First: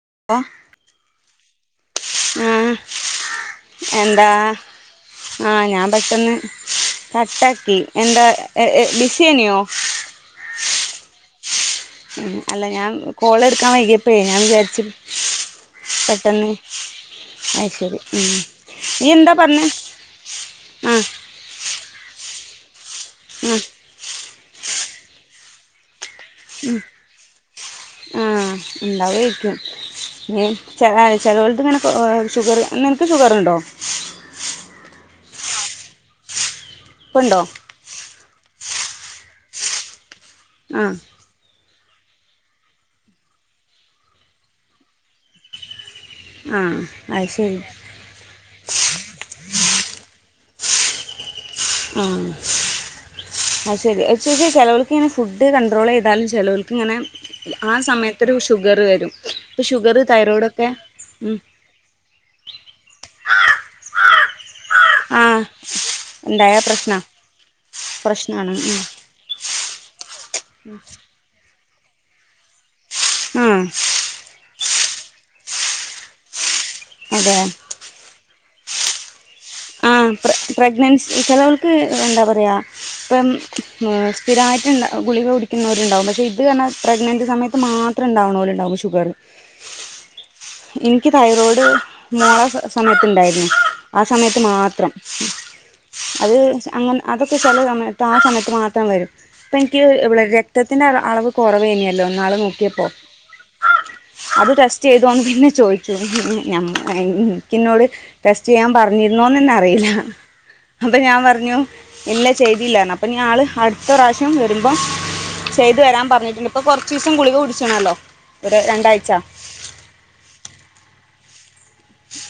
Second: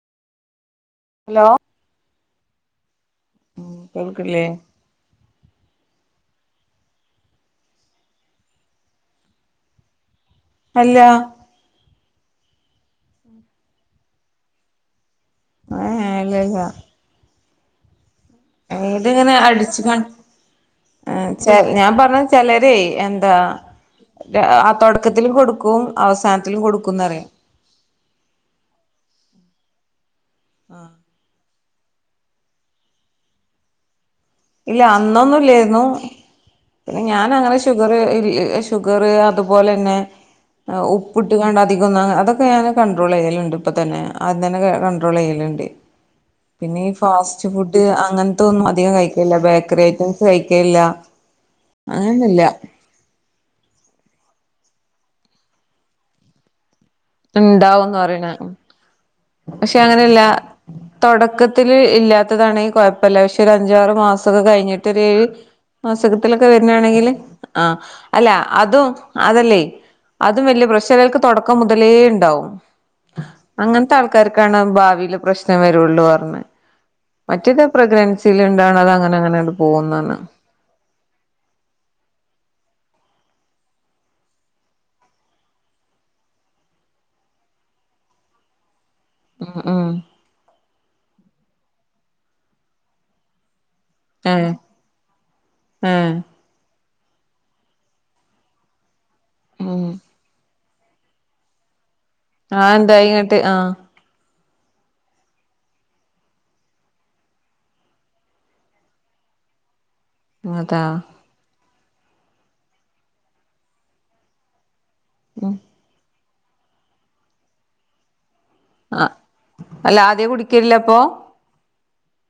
[unintelligible] Hello ഉം ഉം എന്താ കേൾക്കില്ലേ ആഹ് ഞാൻ പെട്ടന്ന് കട്ടാക്കി എന്താ ഏഹ് ഏഹ് ബിസ്യായ്നോ അല്ല ഉം അല്ല ഞാൻ കോള് എടുക്കാൻ വൈകിയപ്പഴേ ഞാൻ വിചാരിച്ച് ഏഹ് പെട്ടെന്ന് അയ് ശരി ഉം നീ എന്താ ത്ങ്ങനെ പറഞ്ഞേ അടിച്ചു ആഹ് [unintelligible] ഏഹ് ചേ ഞാൻ പറഞ്ഞ ചിലരെ എന്താ ആഹ് ഏഹ് ആഹ് തുടക്കത്തിൽ കൊടുക്കും അവസാനത്തിലും ഉം കൊടുക്കുംന്നറിയാം ആ ഉണ്ടാവരിക്കും ഉം ചെ ചെലോൽത് ഇങ്ങനെ ഷുഗർ നിൻക്ക് ഷുഗറ്ണ്ടോ? ഇല്ല അന്നൊന്നുംല്ലായിരുന്നു. പിനെ ഞാന് ഇപ്പുണ്ടോ അങ്ങനെ ഷുഗർ ഇല്ല ഷുഗറ് അതുപോലെന്നെ ആഹ് ഉപ്പ്ട്ട് കാണ്ട് അധിക അതൊക്കെ ഞാൻ കണ്ട്രോളെയ്യലുണ്ട് ഇപ്പൊ തന്നെ അദ്യം തന്നെ കണ്ട്രോളെയ്യലുണ്ട്. ആഹ് പിന്നെ ഈ അത് ഫാസ്റ്റ് ശരി ഫുഡ് അങ്ങൻ ത്തൊന്നും അധികം കഴിക്ക ബേക്കറി അയ്റ്റംസ്. കഴിക്കെല്ല. ആ അയ് ശരി ശെ ചെലോൽക്ക് ങ്ങനെ ഫുഡ് കൺട്രോളെയ്താലും ചെലോൽക്ക് ഇങ്ങനെ ആ സമയത്തൊരു ഷുഗറ് വരും. ഇപ്പം പശേ ഷുഗർ അങ്ങനെല്ല തൈറോയ്ഡൊക്കെ ഉം തൊടക്കത്തില് ഇല്ലാത്തത ണെങ്കി കൊയ്പ്പല്ല. പശേ ഒരു അഞ്ചാറ് മാസക്കെ കഴിഞ്ഞി ത്തിരി ആ അസുഖത്തിലൊക്കെ ഉണ്ടായ വര്നാ പ്രശ്ന ണെങ്കില് ആ അല്ല പ്രശ്നമാണ് ഉം അതും അതല്ലേ അതും വല്യ പ്രഷലാ ചേലോൽക്ക് തൊ ക്കം മുതലേ ണ്ടാവും. ഉം ക്കാണ് ഭാവില് പ്രശ്നം വരുള്ളു പർഞ്ഞ് അതെ മറ്റേത്പ്രഗ്രനൻസിയില് അതാണങ്ങന അങ്ങനെ പോ ആ പ്ര പ്രഗ്നൻസി ചെലോൽക്ക് എന്താ പറയ്യാ ഇപ്പം സ്ഥിരായിട്ട് ഗുളികകുടിക്കുന്നവരുണ്ടാവും പക്ഷേ ഇത് പറഞ്ഞാ പ്രഗ്നന്റ്റ് സമയത്ത് മാത്രം ണ്ടാവുണോല്ണ്ടാവും ഷുഗറ് ഉം ഉം എനിക്ക് തൈറോയ്ഡ് മോള സമയത്തുണ്ടായിരുന്നു ആ സ സമയത്ത് ഏഹ് മാത്രം ഏഹ് അത് അങ്ങനെ അതൊക്കെ ചെല സമയത്ത് ആ സമയത്ത് മാത്രം വരും ഇപ്പം എനിക്ക് ഉം ബ്ല രക്തത്തിന്റെ അള അളവ് കുറവെന്നേ ആ എന്തായിന്നിട്ട് ആ അത് ടെസ്റ്റ് ചെയ്തോന്ന് പിന്നെ ചോയ്ക്കും നമ്മ് എൻ എൻക്കിന്നോട് ടെസ്റ്റ് ചെയ്യാൻ പറ ഞ്ഞിരുന്നോന്നന്നെ അറിയില്ല അതാ അപ്പൊ ഞാൻ പറഞ്ഞു ഇല്ല ചെയ്തില്ലാറഞ്ഞു അപ്പൊഞ്ഞി ആള് അടുത്ത പ്രാവശ്യം വരുമ്പം ചെയ്ത് വരാൻ പറഞ്ഞിട്ടുണ്ട് പ്പൊ കൊർച്ചീസം ഗുളിക കുടിച്ചണല്ലോ ഒരു ആ രണ്ടാഴ്ച അല്ല ആദ്യ കുടിക്കലില്ലപ്പോ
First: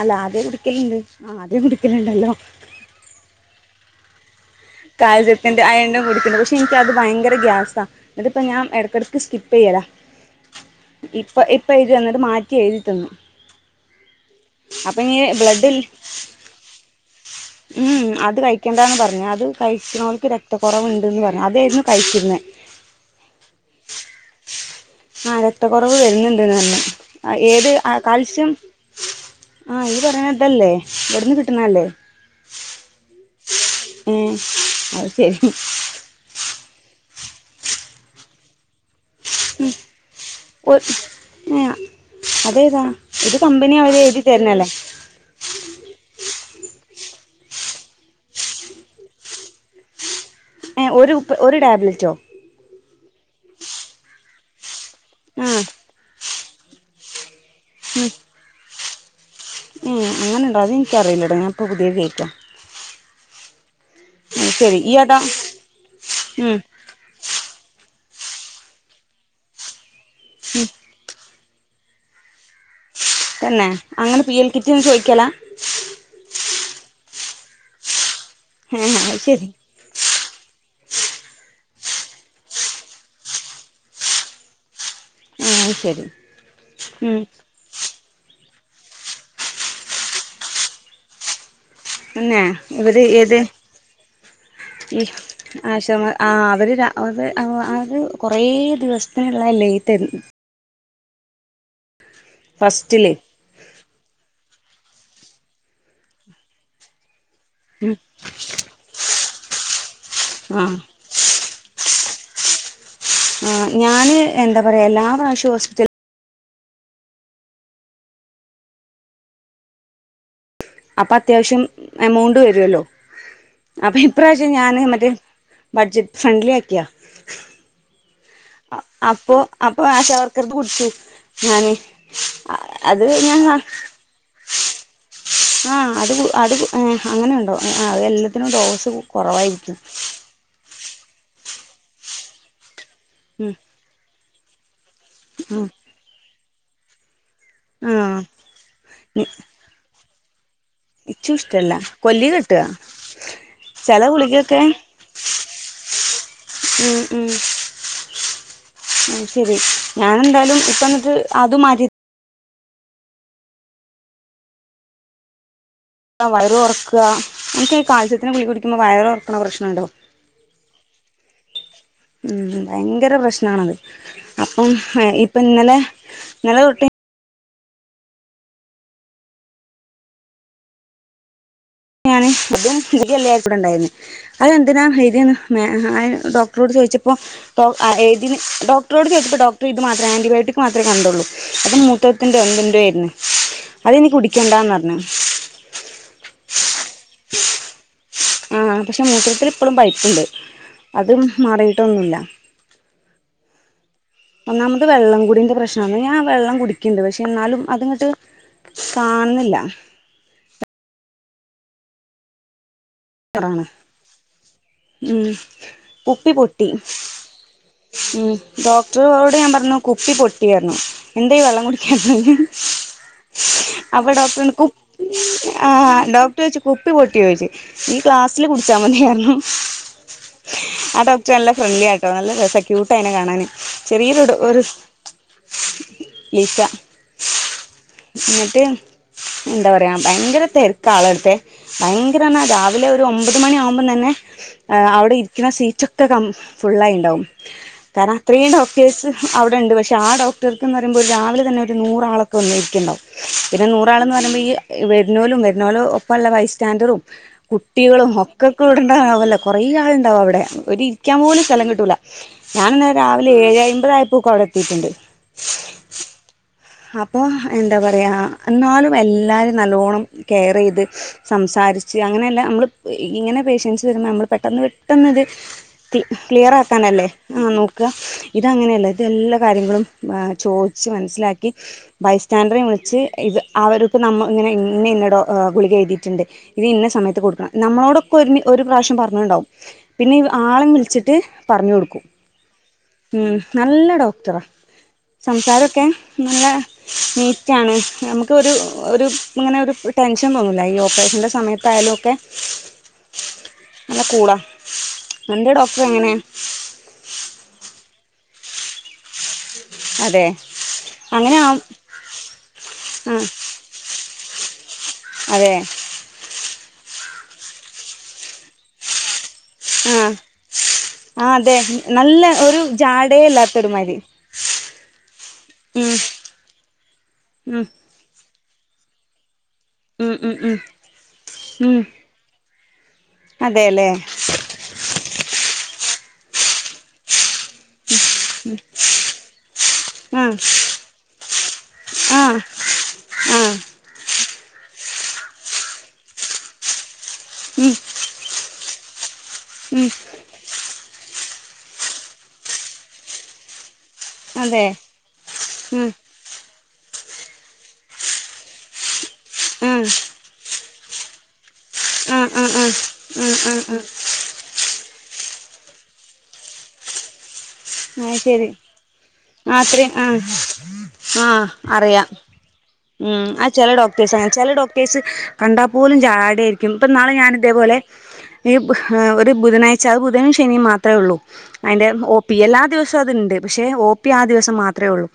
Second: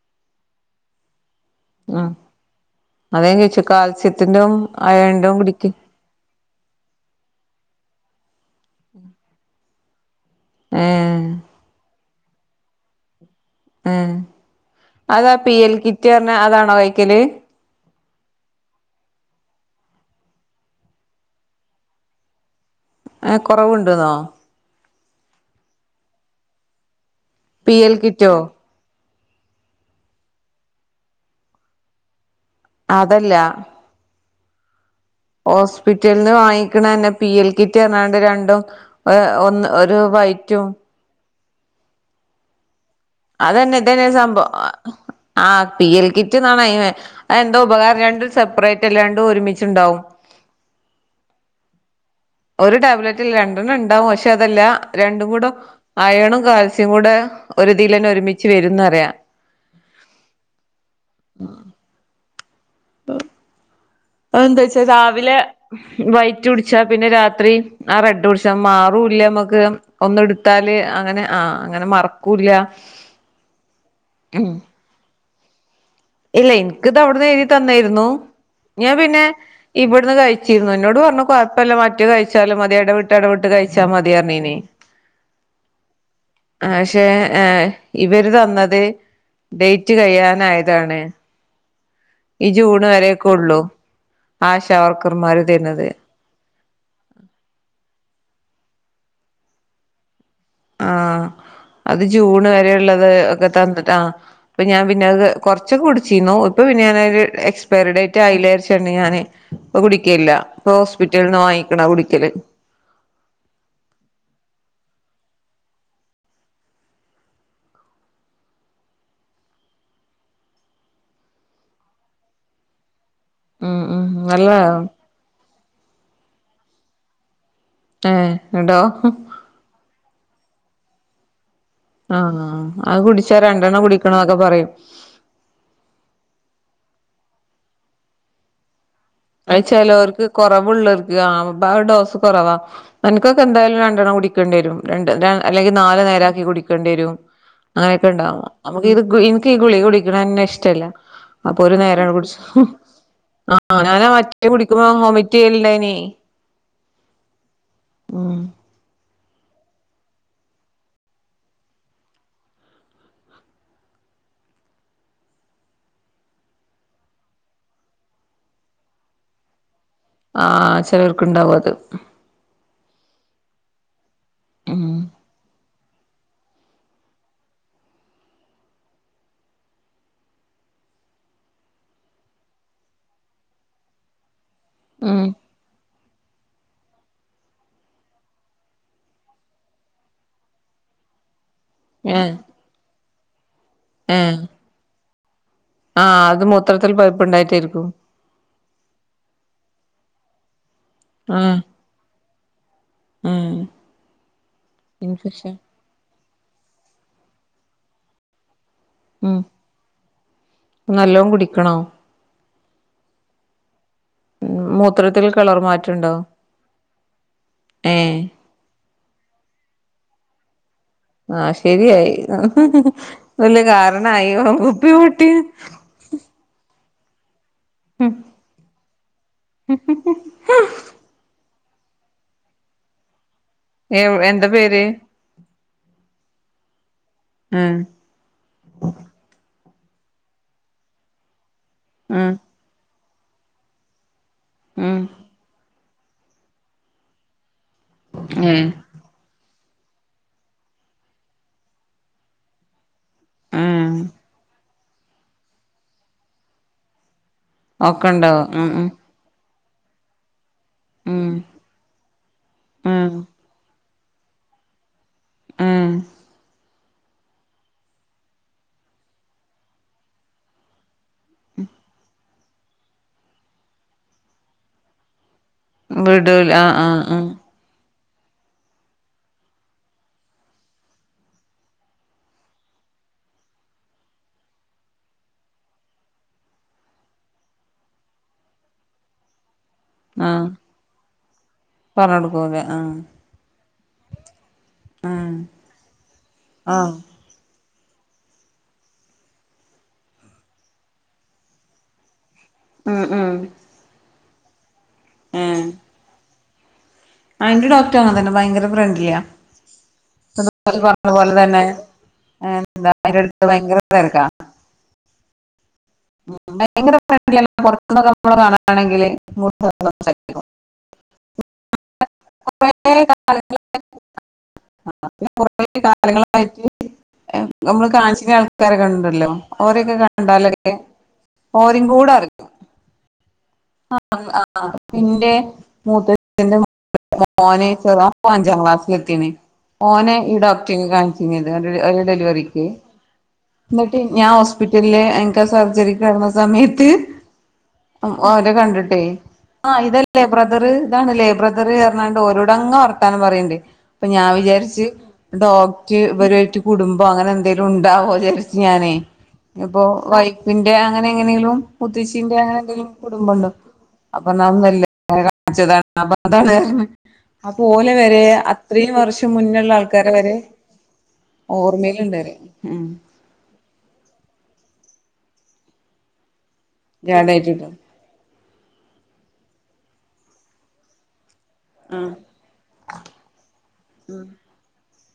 അല്ല ആദ്യ കുടികല്ണ്ട് അ അതേ ഞാൻ ചോയിച്ചേ കാൽസ്യ ത്തിന്റെഉം കാൽസ്യത്തിന്റെ അയേൺന്റെ കുടിക്ണു പക്ഷെ ഇൻക്കത് ഭയ്ങ്കര ഗ്യാസാ ന്നട്ട്പ്പ ഞാൻ എട്ക്കട്ക്ക് സ്കിപ്പെയ്യലാ ഏ ഇപ്പൊ ഇപ്പൊ ഇജ് എന്നട്ട് മാറ്റ് എഴുതി തന്നു ഉം അപ്പൊ ഇനി അതാ പി എൽ ബ്ലഡിൽ കിറ്റ് അർഞ്ഞ അതാണോ കഴിക്കല് ഉം അത് കഴിക്കേണ്ടാണ് പറഞ് അത് കഴിച്ച്ണോൽക്ക് രക്തകൊറവ്ണ്ട്ന്ന് പർഞ്ഞു അതേയ്രുന്നു കഴിച്ചിരുന്നത് ആ കൊറവുണ്ട് ന്നോ ആ രക്ത കൊറവ് വരുന്നുണ്ട്ന്ന് പർഞ് അ ഏത് പി ആ എൽ കിറ്റോ കാൽസ്യം ആഹ ഈ പറയണ തല്ലേ ഇവിട്ന്ന് കിട്ടണല്ലേ അതല്ല ഏ അത് ശരി ഹോസ്പിറ്റൽന്ന് വാങ്ങി ക്കണന്നെ പി എൽ കിറ്റ് പറഞ്ഞാണ്ട് രണ്ടും ഒ ഒന്ന് ഒരു വൈറ്റും ഏഹ് അതേതാ? ഇത് കമ്പനി അതന്നെ അവര് ഇതന്നെയാണ് എഴുതി തരുന്നല്ലേ സംഭവം ആ പി എൽ കി റ്റ് ന്നാണ് അയിന് എന്തോ ഉപകാരം രണ്ടും സെപ്പറേറ്റ് അല്ലാ രണ്ടും ഒരുമിച്ചു ഉണ്ടാവും. ഏഹ് ഒരു ഒരു ടാബ്ലറ്റോ? ഒരു ടാബ്ലറ്റില് രണ്ടെണ്ണം ഉണ്ടാവും പക്ഷേ അതല്ലാ രണ്ടും കൂട ആ അയണും കാൽസ്യം കൂടെ ഒരു ഉം ഇതിലെന്നെ ഒരുമിച്ച് വരു [unintelligible] ഉം അങ്ങനെണ്ടാ അത് എനിക്കറിയില്ലെടാ ഞാനിപ്പോ പുതിയ കേക്കാ. [unintelligible] അതെന്താ ശരി വെച്ചാ ഈ ഏതാ രാവിലെ വൈറ്റ് ഉം കുടിച്ചാ പിന്നെ രാത്രി ആ റെഡ് കുടിച്ചാ മാറൂല്ല നമ്മക്ക് ഒന്ന് ഉം എടുത്താല് അങ്ങനെ ആഹ അങ്ങനെ മറക്കൂല തന്നെ അങ്ങനെ പി എൽ കിറ്റിന്ന് ചോയ്ിക്കലാ ഇല്ല എനിക്കിത് അവിടുന്ന് എഴുതി തന്നായിരുന്നു ഞാൻ ഏഹ് അത് പിന്നെ ശരി ഇവിടുന്ന് കഴിച്ചി എന്നോട് പറഞ്ഞ കൊഴപ്പമല്ല മറ്ററ്റ് കഴിച്ചാലും മതിയുടെ വിട്ടടെ വിട്ട് കഴിച്ചാ മതിയറിഞ്ഞീന ആഹ് അത് ശരി ആക്ഷെ ഉം ഏ ഇവര് തന്നത് ഡേറ്റ് കഴ്യാനായി ഇതാണ് പിന്നെ ഈ ജൂണ് ഇവര് വരെയക്കെ ഏത് ഉള്ളു ഈ ആശാവർക്കർമാര് തന്നത് ആശാമാർ ആഹ് അവര് അത് അത് കുറേ ദിവസത്തിനുള്ള ലേറ്റ് ആഹ അത് ജൂൺ വരെ ഉള്ളത് ഫസ്റ്റില് ഒക്കെ തന്നിട്ട ആ ഇപ്പൊ ഞാൻ പിന്നെ അത് കുറച്ചൊക്കെ കുടിിച്ചിന്നു ഇപ്പം പിന്നെ ഞാനൊരു എക്സ്പയറി ഉം ഡേറ്റ് ആയില്ലാരിച്ചട്ടണ്ട് ഞാൻ ഒ കുടിിക്ക ല്ല ആഹ് ഹോസ്പിറ്റലിൽ നിന്ന് വാങ്ങ ക്കാല് ആ ഞാന് എന്താ പറയാ എല്ലാ പ്രാവശ്യ ഹോസ്പിറ്റല അപ്പൊ അത്യാവശ്യം എമൗണ്ട് വരുല്ലോ ഉം അപ്പൊ ഉം ഇപ്രാവശ്യം നല്ലതാ ഞാന് മറ്റേ ബഡ്ജറ്റ് ഫ്രണ്ട്ലി ആക്കിയാ ഏഹ് ഇണ്ടോ അപ്പൊ അപ്പൊ ആഷ അവർക്ക് [unintelligible] ഞാന് ആഹ് അത് കുടിച്ചാ ഞാൻ രണ്ടെണ്ണം കുടിക്കണംന്നൊക്കെ പറയും ആ അത് അത് ഹേ അങ്ങനെ ഉണ്ടോ അത് എല്ലാത്തിനും ഡോസ് കുറവായിരിക്കും അഹ്ചേലോർക്ക് കൊറവുള്ളത് ആ അത് ആ ഡോസ് കൊറവാ. അനക്കൊക്കെ ഉം എന്തായാലും രണ്ടണ്ണം കുടി ക്കേണ്ടിരും. രണ്ട് ഉം അല്ലെങ്കിൽ നാല് നേരാക്കി കുടി ക്കേണ്ടിരും. ആ അങ്ങനെയൊക്കെ ഉണ്ടാവുമ്പോ നമുക്ക് ഇത് ഇൻക്ക് ഈ ഗുളിക കുടി ക്ക്ണന്നെ ഇഷ് ട്ടല്ല ഇച്ചും അപ്പൊ ഇഷ്ടല്ല ഒരു നേരണ്ട് കൊല്ലി കെട്ടുക കുട്ച്ചും. ആ ഞാൻ ചില മറ്റേ ഗുളികൊക്കെ കുടിക്കുമ്പോ വൊമിറ്റ് ചെയ്യല്ണ്ടായിനി ഉം ഉം ശരി ഞാനെന്തായാലും ഇപ്പന്നിട്ട് അത് മാറ്റി വയർ ഒർക്കാ അനക്കീ കാൽസ്യത്തിന്റെ ഗുളിക കുടിക്കിമ്പോ വയർ ഒറക്ക്ണ പ്രശ്നണ്ടോ? ആ ചെലോർക്ക്ണ്ടാവും അത്. ഉം ഭയങ്കര പ്രശ്നാണത്. അപ്പം ഉം ഇപ്പം ഇന്നലെ ഇന്നലെ തൊട്ട് അപ്പം ഞാന് ഇതും ഗുളികെല്ലേ ഇവിടെണ്ടായിര്ന്ന് അയെന്തിനാ ഉം എഴ്‌തീന്ന് മേ അയ് ഡോക്ടറോട് ചോയിച്ചപ്പോ ഡോക് ആ എഴ്തിന് ഡോക്ടറോഡ് ചോയിച്ചപ്പോ ഡോക്ടർ ഇത് മാത്രേ ആന്റിബയോട്ടിക് മാത്രേ കണ്ടൊള്ളൂ. അത് ഏഹ് മൂത്ത്രത്തിന്റോ എന്തിന്റോര്ന്ന്. അത് ഇനി കുടിക്കെണ്ടാന്ന് പർൺ ആ അത് മൂത്രത്തിൽ പൈ എപ്പളും പൈപ്പ്ണ്ട്. അത് മാറിയിട്ടൊന്നുല്ല. ഏ ഒന്നാമത് വെള്ളം കുടിന്റെ പ്രശ്നാണ് ഞാ വെള്ളം കുടിക്കിണ്ട് പക്ഷെ ഇന്നാലും അത്ങ്ങട്ട് ഉം കാണ്ന്ന്ല്ല. നല്ലോം കുടിക്കണോ? ങ്ങേറാണ്. ഉം മൂത്രത്തിൽ കളർ മാറ്റണ്ടോ കുപ്പി പൊട്ടി ഏ ഉം ഡോ റ്ററോഡ് ഞാൻ പറഞ്ഞു കുപ്പി പൊട്ടി പർണു എന്തെ ആഹ് വെള്ളം ശരിയായി കുടിക്കാഞ്ഞെ വല്യ അപ്പം കാരണായി ഡോക്ടർ പർണു കുപ്പി പൊട്ടി ആ ഡോക്ടർ ചോയിച്ചു കു കുപ്പി പൊട്ടിയോ ചോയിച്ച് നീ ക്ലാസ്സില് കുടിച്ചാ മതി പർണു ആ ഡോക്ടർ നല്ല ഫ്രണ്ട്ലി ആട്ടോ നല്ല രസാ ക്യൂട്ടാ അയിനെ കാണാൻ എ എന്താ ചെറിയൊര് പേര് [unintelligible] ഉം ഇന്നട്ട് എത്താ പറയാ ദയങ്കര തെരക്കാ ആളെ അട്ത്തെ ഭയങ്കരാ ഉം പർണാ രാ ഒര് ഒമ്പത് മണി ആവുമ്പം തന്നെ ഏ ഉം അവിടെ ഇരിക്ക്ണ സീറ്റൊ- ക്കെ കം ഫുള്ളായിണ്ടാവും കാരണം അത്രയും ഏ ഡോക്ടേഴ്സ് അവിടെണ്ട് പ പക്ഷേ ആ ഡോക്ടർക്കന്ന് പറുമ്പോൾ രാവിലെ തന്നെ ഒരു നൂറാളക്കെ വന്ന് ഇരിക്ക്ണ്ടാവും പിന്നെ ഉം നൂറാൾന്ന് പറയുമ്പോ ഈ വെരുന്നൂലും വെരുന്നോലും ഒപ്പ ഉള്ള ബൈസ് സ്റ്റാൻഡറും ഒക്കെ കുട്ടികളും ഉണ്ടാവും ഒക്കെക്ക ഉം ഇടണ്ടാവല്ലോ കൊറേ ആൾണ്ടാവും അവിടെ ഒര് ഇരിക്കാൻ ഉം പോലും സ്ഥലം കിട്ടൂല ഞാന് ഉം ഉം ന്നരാവിലെ ഏഴ് ഐമ്പപതാ പൂക്കോവിടെ എത്തിയിട്ടുണ്ട് ആ അപ്പൊ എന്താ പറയാ എന്നാലും എല്ലാരും നല്ലോണ്ണം കെയർ ചെയ്ത് സംസാരിച്ച് അങ്ങനെയല്ലാം നമ്മൾ ഇങ്ങനെ പേഷ്യൻസ് വരുമ്പ നമ്മൾ പെട്ടെന്ന് പെട്ടെന്ന് ഇത് ക്ലി വിടൂല ക്ലിയർ ആഹ് ആക്കാനല്ലേ ആഹ് ആഹ് ആ നോക്ക്അ ഇതങ്ങനെയല്ല ഇതെല്ലാ കാര്യങ്ങളുംഏ ചോദിച്ച് മനസ്സിലാക്കി ക്ക് ബൈസ്റ്റാൻഡറെം വിളിച്ച് ഇത് അവര്ക്ക് നമ്മ ഇങ്ങനെ ഇന്ന ഇന്ന ഡോ ഗുളിക എയ്തിട്ട്ണ്ട് ഇത് ഇന്ന സമയത്ത് കൊടുക്കണം നമ്മളോടൊക്കെ ഒരു ഒരു പ്രാവശ്യം പറഞ്ഞട്ടുണ്ടാവും പിന്നെ ആഹ് ആളെം വിളിച്ചിട്ട് പറഞ്ഞു കൊടുക്കും പറഞ്ഞൊടുക്കൂല ആഹ് ഉം നല്ല ഡോക്ടറാ ആഹ് സംസാരൊക്കെ എന്ന ആഹ് നി റ്റാണ് നമുക്ക് ഒരു ഒരു ഇങ്ങനെ ഒരു ടെൻഷൻ തോന്നുല്ല ഈ ഓപ്പറേഷന്റെറെ സമയത്തായാലും ഒക്കെ ഉം ഉം അ കൂടാ ഏ അന്റെ ഡോക്ടറെങ്ങനെ ആ എന്റെ ഡോക്ടുങ്ങനതന്നെ ബയങ്കര ഫ്രണ്ട്ലിയ അതെ പറഞ്ഞ പോലെ അങ്ങനെ ആ തന്നെ എന്താ ആഹ് ഐനിടക്ക് ഭയങ്കര തിരക്കാ അതെ ഭയങ്കര ഫ്രണ്ട്‌ലി അല്ല കുറച്ചൊക്കെ കാണണെങ്കിൽ ആഹ് ആഹ് അതെ നല്ല ഒരു ജാടേ ഇല്ലാത്തൊരു മാതിരി കുറ ഉം കാലങ്ങളായിട്ട് ഉം നമ്മള് കാണിചണ ആൾ കറക ഉണ്ടല്ലോ ഓരൊക്കെ ഉം ഉം കണ്ടാലേ ഉം ഉം ഓരിം കൂടാ അതെല്ലേ ആ ആ പിന്നെ മൂത്തന്റെ [unintelligible] ഓന് ചെറ [unintelligible] അഞ്ചാം ക്ലാസ്സിൽ എത്തിണ് ഓനെ ഈ ആഹ് ഡോക്ടറിനു കാണിച്ചത് ഓന്റെ ആഹ് ഡെലിവറിക്ക് ആഹ് എന്നിട്ട് ഞാൻ ഹോസ്പിറ്റ ഇല്ലേ എനിക്കാ സർജറിക്ക് കിടന്ന സമയത്ത് ഉം ഓ അത് കണ്ടിട്ടേ ആ ഉം ഇതല്ലേ ബ്രദറ് ഇതാണ് ലൈബ്രദർ എന്ന് പറഞ്ഞോണ്ട് ഓരോടങ്ങ് വർത്താനം പറയുന്നുണ്ട് അപ്പൊ ഞാൻ അതെ വിചാരിച്ച് ഉം ഡോക്റ്റ് ഇവരുമായിട്ട് കുടുംബം അങ്ങനെ എന്തേലും ഉണ്ടാവോ വിചാരിച്ചു ഞാനേ ഇപ്പൊ ആഹ് വൈപ്പിൻ അങ്ങനെ എങ്ങനെങ്കിലും ആഹ് മുത്തശിന്റെ അങ്ങനെ ആഹ് എന്തേലും ആഹ് കുടുംബണ്ട് ആഹ് ആഹ് അപ്പൊ ന കാണിച്ചതാണ് അപ്പൊ അതാണ് അപ്പൊ ഓലെ അത് വരെ ശരി അത്രയും വർഷം മുന്നുള്ള അത്രയും ആ ആൾക്കാരെ വരെ ആ അറിയാം ഓർമ്മയിലുണ്ട് പറയാ ഉം ആ ചെല ഡോക്ടേഴ്സ് അങ്ങനെയാ ചില ഡോക്ടേഴ്സ് കണ്ടാൽ പോലും ജാട ആയിരി ക്കും ഇപ്പം നാളെ ഞാൻ ജാടായിട്ടിട്ടോ ഇതേപോലെ ഈ ഒരു ബുധനാഴ്ച അത് ബുധനും ശനിയും മാത്രമേ ഉള്ളൂ അതിന്റെ ആഹ് ഓ പി എല്ലാ ദിവസവും അത്ണ്ട്. പക്ഷേ ഓപി ആ ഉം ദിവസം മാത്ര ഒള്ളൂ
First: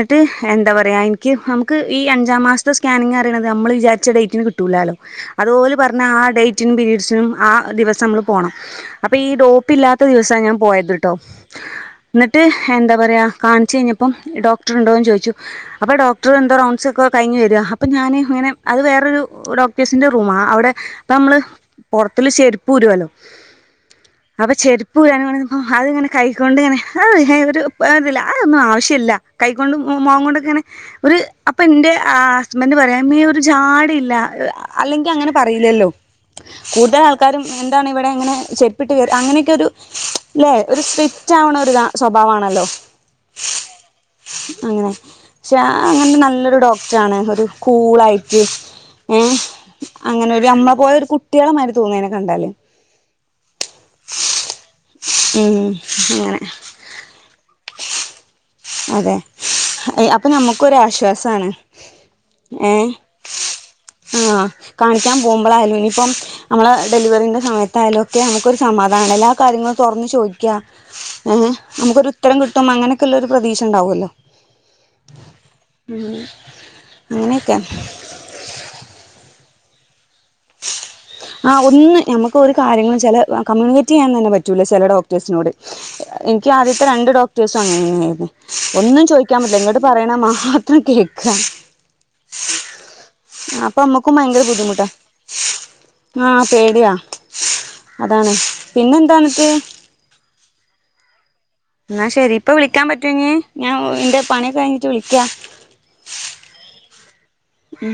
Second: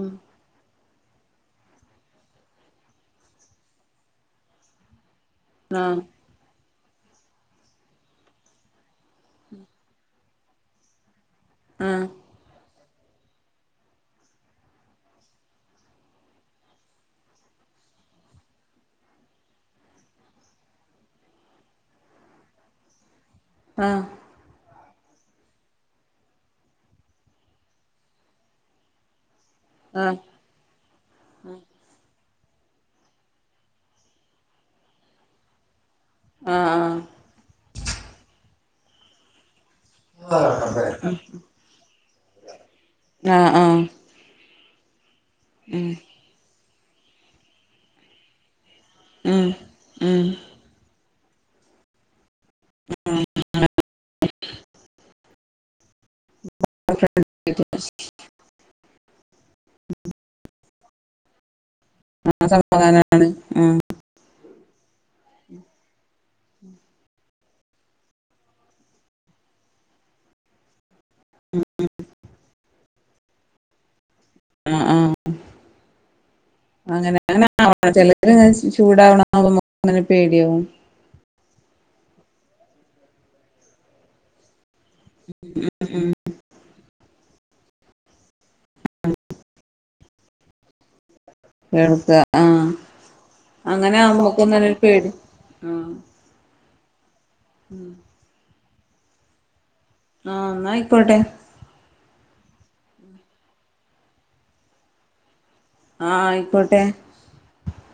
ഉം എന്താ പറ എൻക്ക് നമുക്ക് ഈ അഞ്ചാം മാസ്ത്തെ സ്കാനിങ് അറിണത് നമ്മള് വിചാരിച്ച ഡേറ്റിന് കിട്ടൂലാലോ അതുപോലെ ആഹ് പർഞ്ഞാ ആ ഡേ [unintelligible] പീരീഡ്സിനും ആ ദിവസം നമ്മള് പോണം അപ്പ ഈ ഡോപ്പി ഇല്ലാത്ത ദിവസാ ഞാൻ പോയത് [unintelligible] ആഹ് ന്ന്ട്ട് എന്താ പറയാ കാൺച്ച് കഴിഞ്ഞപ്പം ഡോക്ടർ ഇണ്ടോന്ന് ചോയ്ച്ചു അപ്പം ഡോക്ടർ എന്തോ റൗൺസ് ഒക്കെ കഴിഞ്ഞ് വെരാ അപ്പം ഞാന് ഇങ്ങനെ അത് വേറൊരു ഡോക്ടേഴ്സിന്റെ റൂമാ അവിടെ അപ്പം നമ്മള് പോറത്തില് ചെരുപ്പ് ഊരോല്ലോ ആഹ് അപ്പ ചെരു [unintelligible] അതിങ്ങനെ കൈക്കൊണ്ട്ങ്ങനെ ഹൈ എന്നിട്ട് [unintelligible] അതൊന്നും ആവശ്യല്ല കൈകൊണ്ടും ആഹ് മോഖകൊണ്ടൊക്കെ ഇങ്ങനെ ഒര് അപ്പ ഇന്റെ ആ ഹസ്ബന്റ് പറയാ മേ ഒരു ജാഡയില്ല അല്ലെങ്കി അങ്ങനെ പറയില്ലല്ലോ ആഹ് കൂടുതൽ ആൾക്കാരും എന്താണ് ഇവിടെ എങ്ങനെ പ്പിട്ട് കേറി അങ്ങനെക്കെരു അല്ലെ ഒരു സ്ട്രിറ്റ് ആവ്ണേ ഒര് താ സ്വഭാവാണല്ലോ ആഹ് ആഹ് അങ്ങനെ പക്ഷെ ഉം അങ്ങനെ നല്ലൊരു ഡോക് ട്ടാണ് ഒരു കൂളായിട്ട് ഏഹ് ഉം ഉം അങ്ങനൊരു അമ്മ പോയൊരു കു ട്ടികളെമാരി തോന്നും അയിനെ കണ്ടാല് ഉം അങ്ങനെ [unintelligible] അതെ ആണ് ആഹ് സമാധാനമാണ് ആഹ് ആഹ് കാണിക്കാൻ പോകുമ്പളായാലും ഇനിയിപ്പം നമ്മളെ ഡെലിവറീന്റെ സമയത്തായാലും ഒക്കെ നമുക്കൊരു സമാധാനില്ലേ എല്ലാ കാര്യങ്ങളും തൊറന്നു ചോദിക്ക്യാ ഏഹ് നമുക്കൊരു ഉത്തരം കിട്ടും അങ്ങനെക്കൊള്ളൊരു പ്രതീക്ഷ ഒണ്ടാവുവല്ലോ ആഹ് ആഹ് ഉം അങ്ങനെ ആ ചെലരങ്ങനെ ചൂടാവണ [unintelligible] അങ്ങനെ പേടിയാവും ആഹ് ഒന്ന് നമക്ക് ഒരു കാര്യങ്ങള് ചെല ആഹ് കമ്മ്യൂണിക്കേറ്റ് ചെയ്യാൻ തന്നെ പറ്റൂല ചെല ഡോക്ടേഴ്സിനോട് ഉം എനിക്ക് ആദ്യ ഇപ്പ രണ്ട് ഡോക്ടേഴ്സ് ആന്ന് തോന്നുന്നു വെരുന്നെ ഒന്നും ചോയിക്കാൻ പറ്റില്ല ഇങ്ങട് പറയണ മാത്രം കേ എവിടുത്ത ആഹ് അപ്പൊ അങ്ങനെ നമ്മുക്കും ഭയങ്കര ആവുമ്പോക്കെന്നന്നെയൊരു ബുദ്ധിമുട്ടാ പേടി ആഹ് ആ പേടിയാ അതാണ് പിന്നെ എന്താണനക്ക് ആ എന്നായിക്കോട്ടെ എന്നാ ശെരി ഇപ്പ വിളിക്കാൻ പറ്റോ ഇനി ഞാൻ എന്റെ പണി കയിഞ്ഞിട്ട് വിളിക്കാ ആ ആയിക്കോട്ടെ ഉം